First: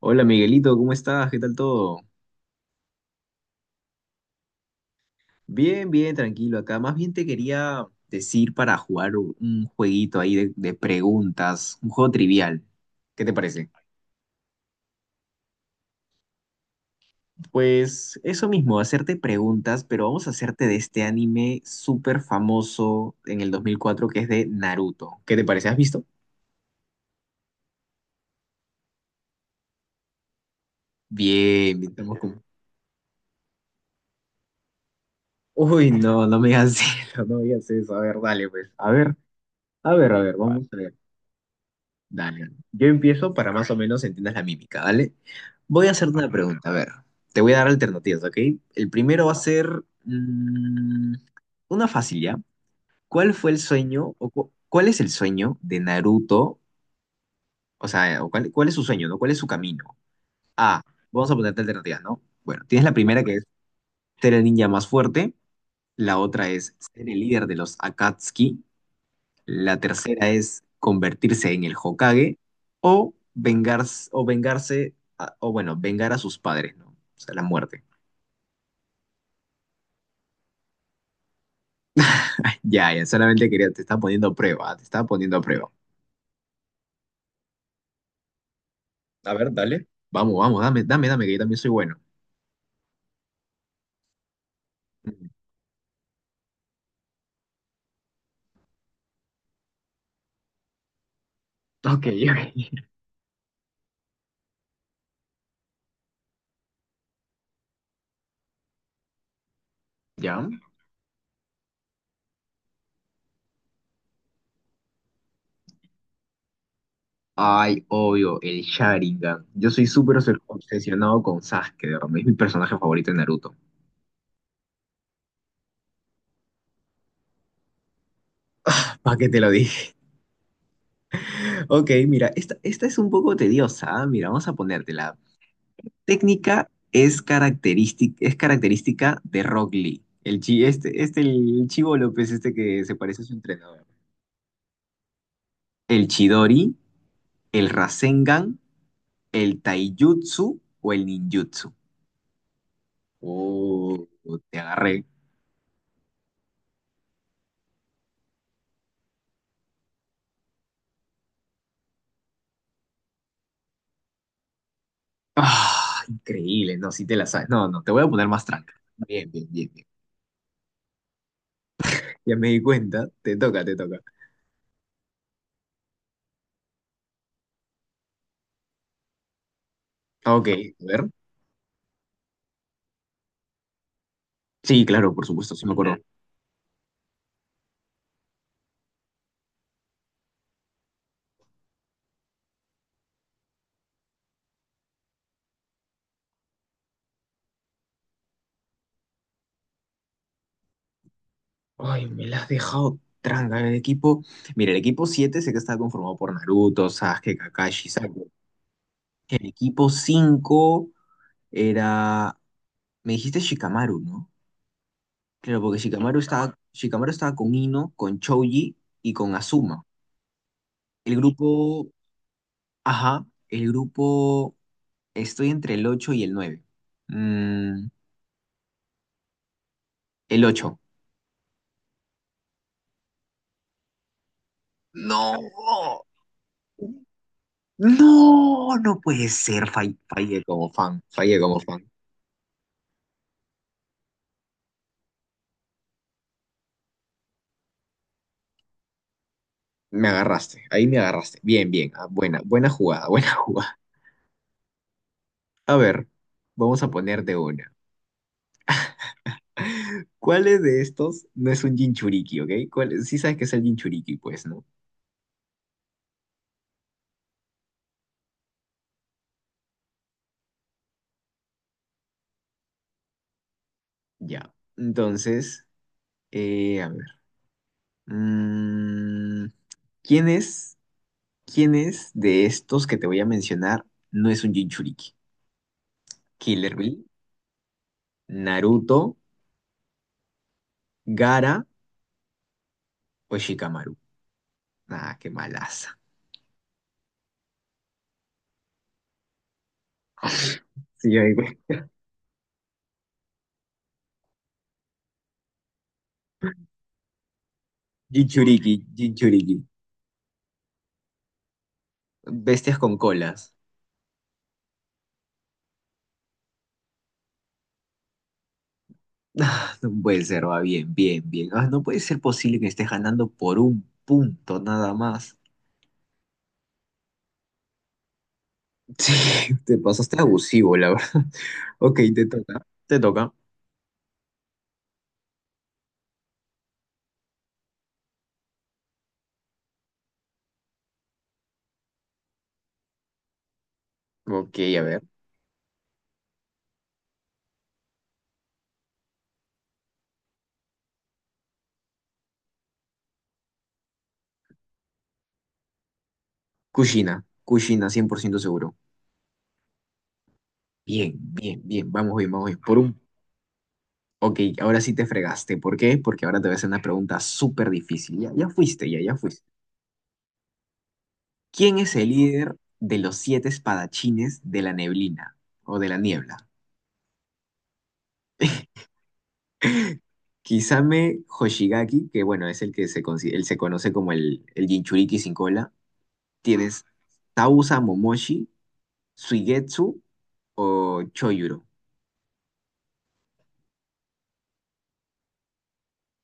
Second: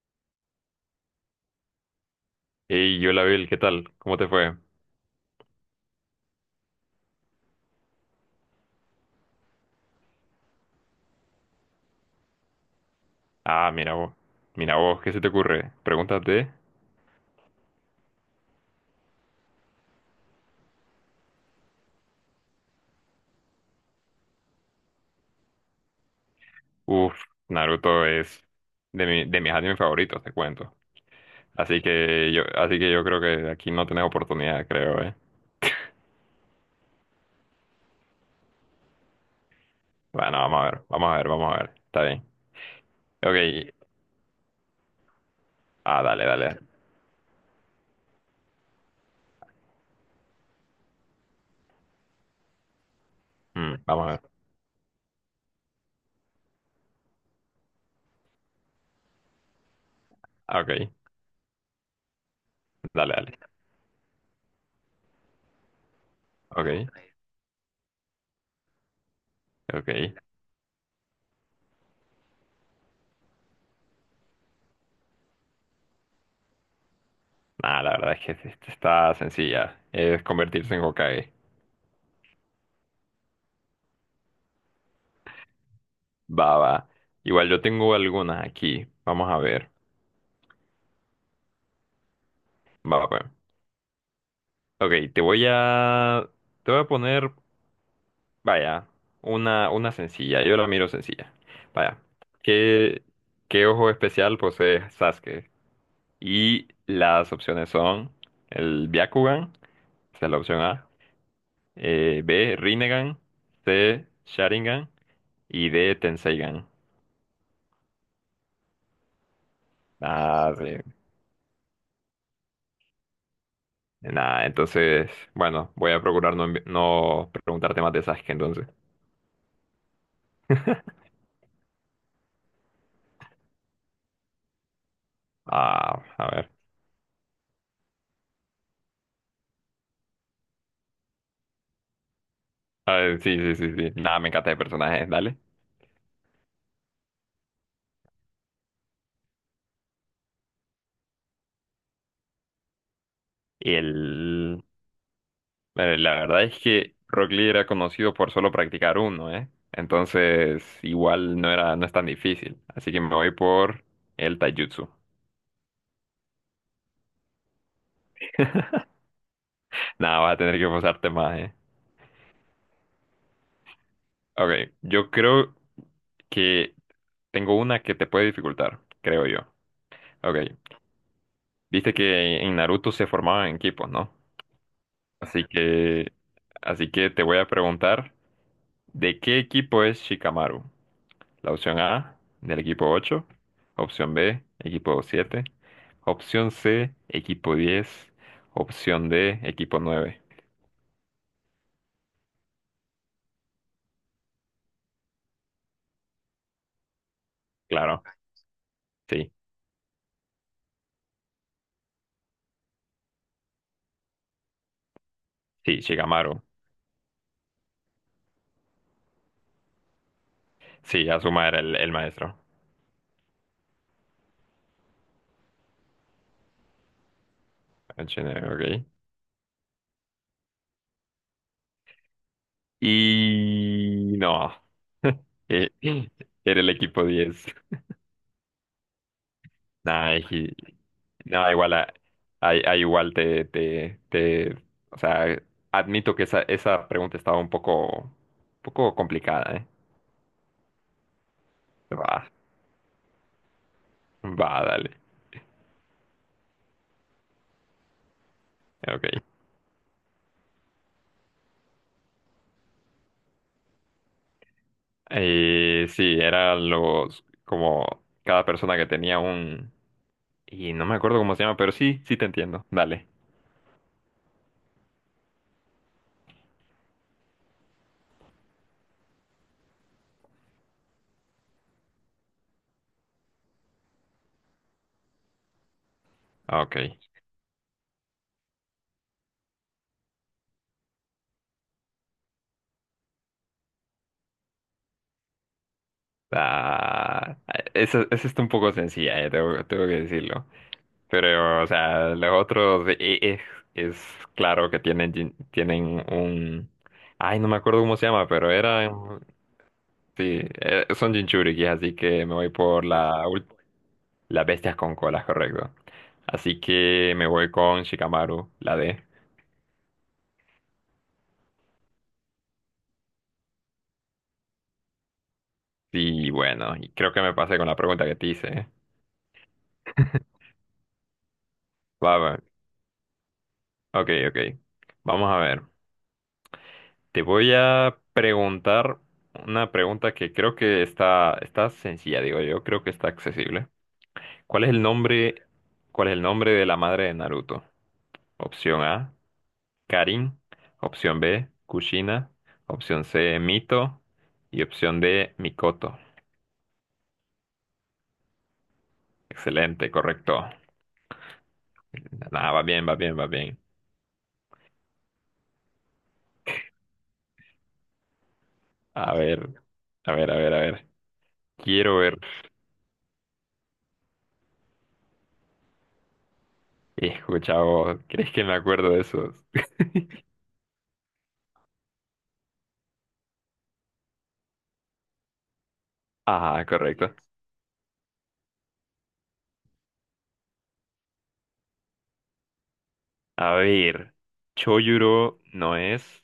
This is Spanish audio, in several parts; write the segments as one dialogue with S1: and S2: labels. S1: Hola Miguelito, ¿cómo estás? ¿Qué tal todo?
S2: Y yo la vi, ¿qué tal? ¿Cómo te fue?
S1: Bien, bien, tranquilo acá. Más bien te quería decir para jugar un jueguito ahí de preguntas, un juego trivial. ¿Qué te parece?
S2: Ah, mira vos, ¿qué se te ocurre? Pregúntate.
S1: Pues eso mismo, hacerte preguntas, pero vamos a hacerte de este anime súper famoso en el 2004 que es de Naruto. ¿Qué te parece? ¿Has visto?
S2: Uf, Naruto es de mis animes favoritos, te cuento.
S1: Bien,
S2: Así
S1: bien, estamos
S2: que
S1: como...
S2: yo, así que yo creo que aquí no tenés oportunidad, creo, ¿eh?
S1: Uy, no, no me digas eso, no me digas eso. A ver, dale, pues. A ver, a ver, a ver,
S2: Bueno,
S1: va,
S2: vamos a
S1: vamos a
S2: ver,
S1: ver.
S2: vamos a ver, vamos a ver. Está bien.
S1: Dale. Yo empiezo para más
S2: Ok.
S1: o menos entiendas la mímica, ¿vale? Voy a
S2: Ah,
S1: hacerte
S2: dale,
S1: una
S2: dale.
S1: pregunta, a ver. Te voy a dar alternativas, ¿ok? El primero va a ser una fácil, ¿ya? ¿Cuál fue el
S2: Mm, vamos a
S1: sueño
S2: ver.
S1: o cuál es el sueño de Naruto? O sea, o cuál es su sueño, ¿no? ¿Cuál es su camino?
S2: Ah,
S1: Ah,
S2: ok.
S1: vamos a ponerte alternativas, ¿no? Bueno, tienes la
S2: Dale,
S1: primera que
S2: dale.
S1: es ser el ninja más fuerte, la otra es
S2: Ok,
S1: ser el líder de los Akatsuki. La
S2: ok.
S1: tercera es convertirse en el Hokage o vengarse, o bueno, vengar a sus padres, ¿no? O sea, la
S2: Nah,
S1: muerte.
S2: la verdad es que sí, esta está sencilla. Es convertirse en Hokage.
S1: Ya, ya, solamente quería, te estaba poniendo a prueba, te estaba poniendo a prueba.
S2: Va, va. Igual yo tengo algunas aquí. Vamos
S1: A
S2: a
S1: ver,
S2: ver.
S1: dale. Vamos, vamos, dame, dame, dame, que yo también soy bueno.
S2: Va, pues. Ok, te voy a... Te voy a poner, vaya, una sencilla. Yo la miro sencilla.
S1: Mm.
S2: Vaya.
S1: Ok, ok.
S2: ¿Qué, qué ojo especial posee Sasuke? Y las opciones son el Byakugan, esa es la
S1: Ya.
S2: opción A. B, Rinnegan. C, Sharingan. Y D, Tenseigan.
S1: Ay, obvio, el Sharingan. Yo soy súper
S2: Ah, sí.
S1: obsesionado con Sasuke, de verdad, es mi personaje favorito de Naruto.
S2: Nada, entonces, bueno, voy a procurar no preguntarte más de Sasuke entonces.
S1: ¿Para qué te lo dije? Ok, mira, esta es un poco tediosa, ¿ah? Mira, vamos a ponértela.
S2: Ah, a ver.
S1: Técnica es característica de Rock Lee. El Chivo López, este que
S2: A
S1: se parece
S2: ver,
S1: a su
S2: sí, sí, sí,
S1: entrenador.
S2: sí. Nada, me encanta de personajes, dale.
S1: El Chidori, el Rasengan, el Taijutsu o el Ninjutsu.
S2: Y
S1: Oh, te
S2: él,
S1: agarré.
S2: la verdad es que Rock Lee era conocido por solo practicar uno, ¿eh? Entonces, igual no era, no es tan difícil. Así que me voy por el taijutsu.
S1: Ah, increíble, no, si te la sabes. No, no, te voy a poner más tranca. Bien, bien, bien, bien.
S2: Nada, vas a tener que forzarte más, ¿eh?
S1: Ya me di cuenta, te toca, te toca.
S2: Ok, yo creo que tengo una que te puede dificultar, creo yo. Ok,
S1: Ok, a ver.
S2: viste que en Naruto se formaban en equipos, ¿no?
S1: Sí, claro, por
S2: Así
S1: supuesto, sí me acuerdo.
S2: que, así que te voy a preguntar, ¿de qué equipo es Shikamaru? La opción A, del equipo ocho. Opción B, equipo siete. Opción C, equipo diez. Opción D, equipo nueve.
S1: Ay, me la has dejado tranca. Mira, el equipo 7 sé que está conformado por Naruto, Sasuke, Kakashi,
S2: Claro,
S1: Sakura.
S2: sí,
S1: El equipo 5 era, me dijiste Shikamaru, ¿no? Claro, porque
S2: sí,
S1: Shikamaru
S2: Shikamaru.
S1: estaba, Shikamaru estaba con Ino, con Choji y con Azuma.
S2: Sí,
S1: El
S2: Azuma era el,
S1: grupo,
S2: el maestro.
S1: ajá, el grupo, estoy entre el 8 y el 9. Mm,
S2: El Shinigami, ok.
S1: el 8.
S2: Y no.
S1: No,
S2: Eh, Era el equipo diez.
S1: no, no puede ser,
S2: Nah,
S1: fallé como fan,
S2: no,
S1: fallé como
S2: igual,
S1: fan.
S2: ahí igual o sea, admito que esa pregunta estaba un poco complicada,
S1: Me agarraste, ahí me agarraste. Bien, bien. Ah,
S2: ¿eh?
S1: buena, buena jugada, buena jugada.
S2: Va, dale.
S1: A ver, vamos a poner de una.
S2: Ok.
S1: ¿Cuáles de estos no es un Jinchuriki, ok? Sí sabes que es el Jinchuriki, pues, ¿no?
S2: Sí, eran los, como cada persona que tenía un... Y no me acuerdo cómo se llama, pero sí, sí te entiendo. Dale.
S1: Ya. Entonces, a ver, mm, ¿quién es, quién es de estos que te voy a mencionar no es un Jinchuriki? ¿Killer
S2: Ok.
S1: Bill, Naruto, Gara o Shikamaru? Ah, qué malaza.
S2: Ah, esa está un poco sencilla, tengo que decirlo.
S1: Sí, ahí, güey.
S2: Pero, o sea, los otros es, claro que tienen un... Ay, no me acuerdo cómo se llama, pero
S1: Jinchuriki,
S2: era...
S1: Jinchuriki.
S2: Sí, son Jinchuriki, así que me voy
S1: Bestias
S2: por
S1: con colas.
S2: las bestias con colas, correcto. Así que me voy con Shikamaru, la D.
S1: Ah, no puede ser, va bien, bien, bien. Ah, no puede ser posible que estés ganando por un punto nada más.
S2: Y bueno, creo que me pasé con la pregunta que te hice, ¿eh?
S1: Sí, te pasaste abusivo, la verdad. Ok,
S2: Va,
S1: te
S2: va.
S1: toca. Te toca.
S2: Ok, ok. Vamos a ver. Te voy a preguntar una pregunta que creo que está sencilla, digo yo. Creo que está accesible.
S1: Ok,
S2: ¿Cuál es el
S1: a ver.
S2: nombre, cuál es el nombre de la madre de Naruto? Opción A, Karin. Opción B, Kushina. Opción C, Mito. Y opción D, Mikoto.
S1: Kushina. Kushina, 100% seguro.
S2: Excelente, correcto.
S1: Bien, bien, bien. Vamos bien, vamos
S2: Nada,
S1: bien.
S2: va
S1: Por
S2: bien, va
S1: un...
S2: bien, va bien.
S1: Ok, ahora sí te fregaste. ¿Por qué? Porque ahora te voy a hacer una pregunta súper difícil. Ya, ya fuiste, ya,
S2: A
S1: ya fuiste.
S2: ver, a ver, a ver, a ver.
S1: ¿Quién es
S2: Quiero
S1: el
S2: ver.
S1: líder de los siete espadachines de la neblina o de la niebla?
S2: Hijo, chavo, ¿crees que me acuerdo de esos?
S1: Kisame Hoshigaki, que bueno, es el que él se conoce como el Jinchuriki sin cola.
S2: Ah,
S1: Tienes
S2: correcto.
S1: Tausa Momoshi, Suigetsu o Choyuro.
S2: A ver, Choyuro no es,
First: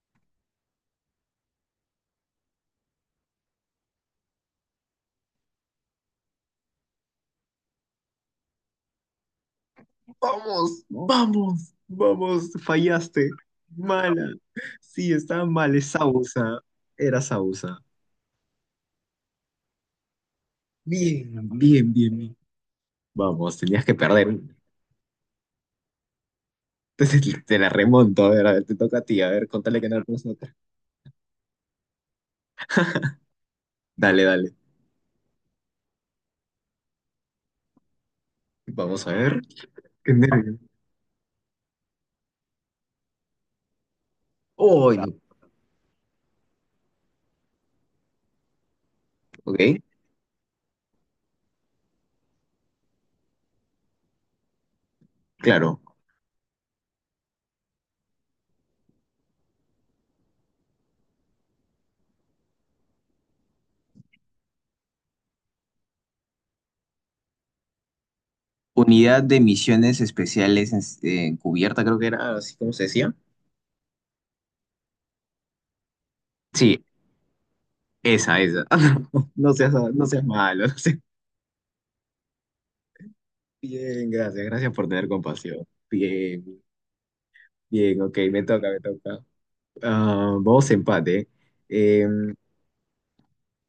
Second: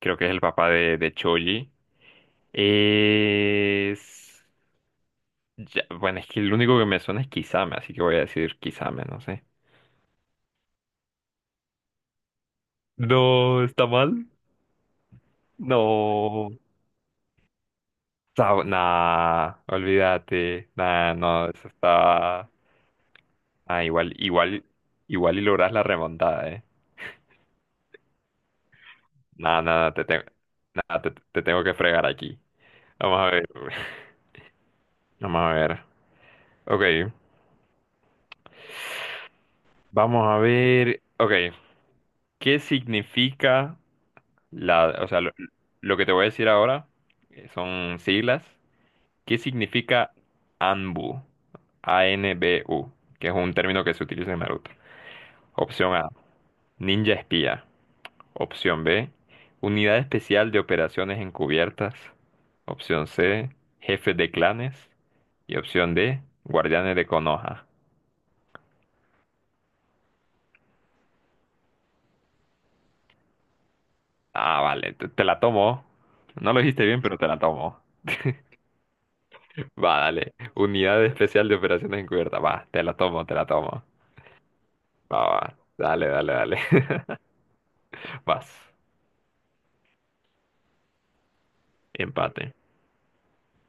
S2: creo que es el papá de Choji. Es... ya, bueno, es que el único que me suena es Kisame, así que voy a decir Kisame, no sé.
S1: Vamos, vamos, vamos, fallaste.
S2: No, está mal.
S1: Mala. Sí, estaba mal, es
S2: No,
S1: Sausa. Era Sausa.
S2: nah, olvídate, nah, no,
S1: Bien,
S2: eso
S1: bien, bien, bien.
S2: estaba,
S1: Vamos, tenías
S2: ah,
S1: que
S2: igual,
S1: perder.
S2: igual, igual y logras la remontada,
S1: Entonces te la remonto, a ver, te toca a ti, a ver,
S2: nah,
S1: contale que
S2: nada,
S1: no la
S2: te tengo,
S1: conoces otra.
S2: nah, te tengo que fregar aquí, vamos a ver,
S1: Dale, dale.
S2: vamos a ver, ok,
S1: Vamos a ver. Qué
S2: vamos a
S1: nervio.
S2: ver, ok, ¿qué significa
S1: Oh, no.
S2: o sea, lo que te voy a decir ahora, son siglas, ¿qué
S1: Ok.
S2: significa ANBU? ANBU, que es un término que se utiliza en Naruto.
S1: Claro.
S2: Opción A, ninja espía. Opción B, unidad especial de operaciones encubiertas. Opción C, jefe de clanes. Y opción D, guardianes de Konoha.
S1: Unidad de Misiones Especiales Encubierta, creo que era así como se decía.
S2: Ah, vale, te la tomo. No lo
S1: Sí,
S2: dijiste bien, pero te la tomo.
S1: esa, esa. No seas,
S2: Va,
S1: no seas
S2: dale.
S1: malo. No seas-
S2: Unidad especial de operaciones encubiertas. Va, te la tomo, te la tomo.
S1: Bien, gracias. Gracias por tener
S2: Va, va.
S1: compasión.
S2: Dale, dale, dale.
S1: Bien, bien, ok, me
S2: Vas.
S1: toca, me toca. Ah, vamos a empate. Eh,
S2: Empate.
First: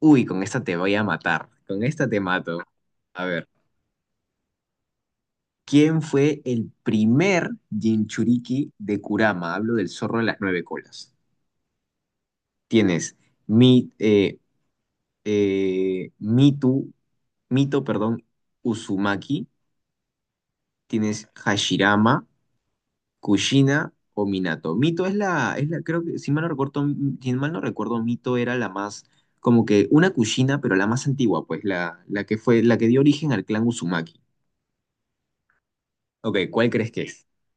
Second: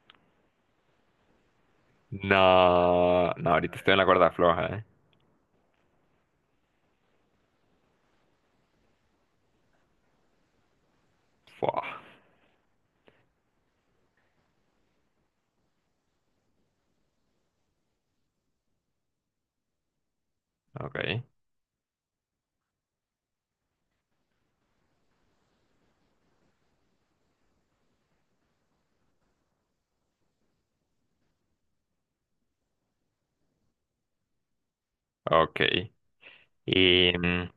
S1: uy, con esta te voy a matar. Con esta te mato. A
S2: No,
S1: ver,
S2: no, ahorita estoy en la cuerda floja, ¿eh?
S1: ¿quién fue el primer Jinchuriki de Kurama? Hablo del zorro de las nueve colas.
S2: Fua.
S1: Tienes mi, eh, eh, Mitu, Mito, perdón, Uzumaki,
S2: Ok,
S1: tienes Hashirama, Kushina o Minato. Mito es la, creo que, si mal no recuerdo, si mal no recuerdo, Mito era la más, como que una Kushina, pero la más antigua, pues, la que fue, la que dio origen al clan Uzumaki.
S2: ok.
S1: Ok, ¿cuál crees que
S2: Y,
S1: es?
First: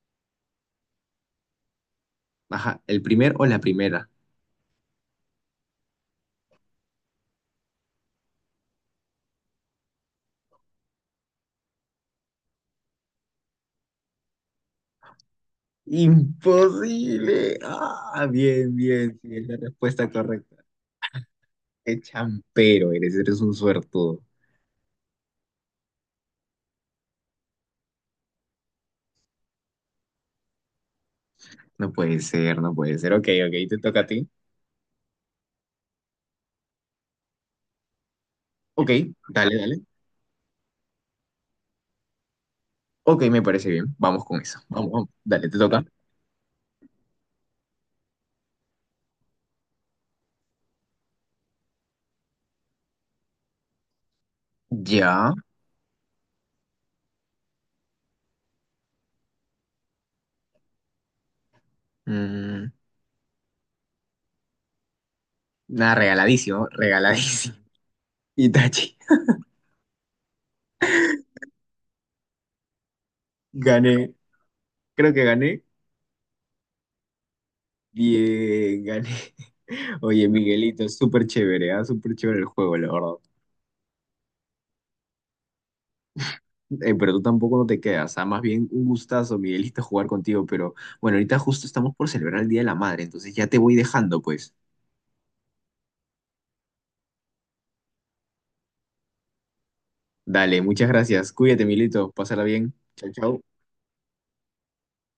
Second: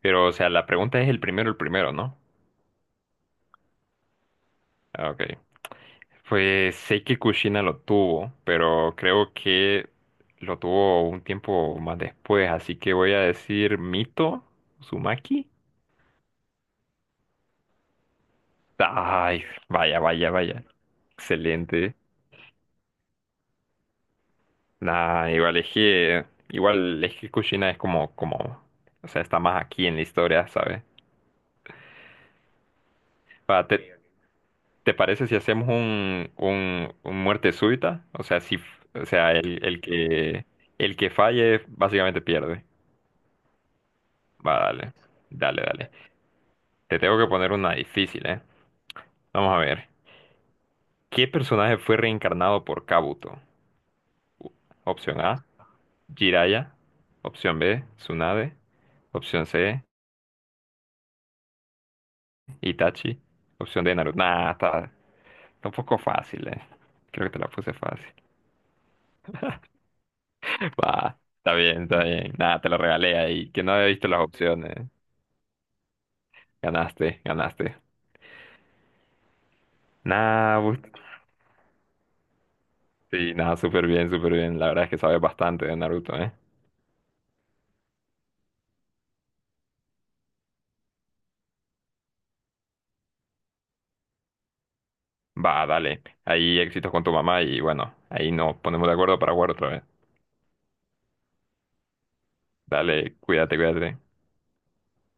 S2: pero, o sea, la pregunta es el primero, ¿no?
S1: Ajá, ¿el primer o la primera?
S2: Ah, ok. Pues sé que Kushina lo tuvo, pero creo que lo tuvo un tiempo más después, así que voy a decir Mito Uzumaki.
S1: Imposible. Ah, bien, bien, sí,
S2: Ay,
S1: es la
S2: vaya,
S1: respuesta
S2: vaya,
S1: correcta.
S2: vaya. Excelente.
S1: Qué champero eres, eres un suertudo.
S2: Nah, igual es que Kushina es como, o sea, está más aquí en la historia, ¿sabes?
S1: No puede ser, no puede ser. Ok,
S2: Va,
S1: ok, te toca a ti.
S2: ¿te parece si hacemos un muerte súbita? O sea, si,
S1: Ok,
S2: o sea,
S1: dale,
S2: el,
S1: dale.
S2: el que, el que falle básicamente pierde.
S1: Ok, me parece bien. Vamos con
S2: Va,
S1: eso. Vamos,
S2: dale,
S1: vamos. Dale, te
S2: dale,
S1: toca.
S2: dale. Te tengo que poner una difícil, ¿eh? Vamos a ver. ¿Qué personaje fue reencarnado por Kabuto? Opción
S1: Ya.
S2: A, Jiraiya. Opción B, Tsunade. Opción C,
S1: Mm,
S2: Itachi. Opción D, Naruto. Nah, está un
S1: nada,
S2: poco fácil, ¿eh?
S1: regaladísimo,
S2: Creo que te la
S1: regaladísimo.
S2: puse fácil.
S1: Itachi,
S2: Va, está bien, está bien. Nada, te lo regalé ahí, que no había visto
S1: gané.
S2: las opciones.
S1: Creo que gané.
S2: Ganaste, ganaste.
S1: Bien, gané. Oye,
S2: Nada,
S1: Miguelito, súper chévere, ¿ah? Súper chévere el juego, la verdad.
S2: sí, nada, súper bien, súper bien. La verdad es que sabes bastante de Naruto, ¿eh?
S1: Pero tú tampoco no te quedas, ¿ah? Más bien un gustazo, Miguelito, jugar contigo. Pero bueno, ahorita justo estamos por celebrar el Día de la Madre, entonces ya te voy dejando, pues.
S2: Va, dale. Ahí éxitos con tu mamá y bueno, ahí nos ponemos de acuerdo para jugar otra vez.
S1: Dale, muchas gracias. Cuídate, Milito. Pásala bien. Chau,
S2: Dale,
S1: chau.
S2: cuídate, cuídate.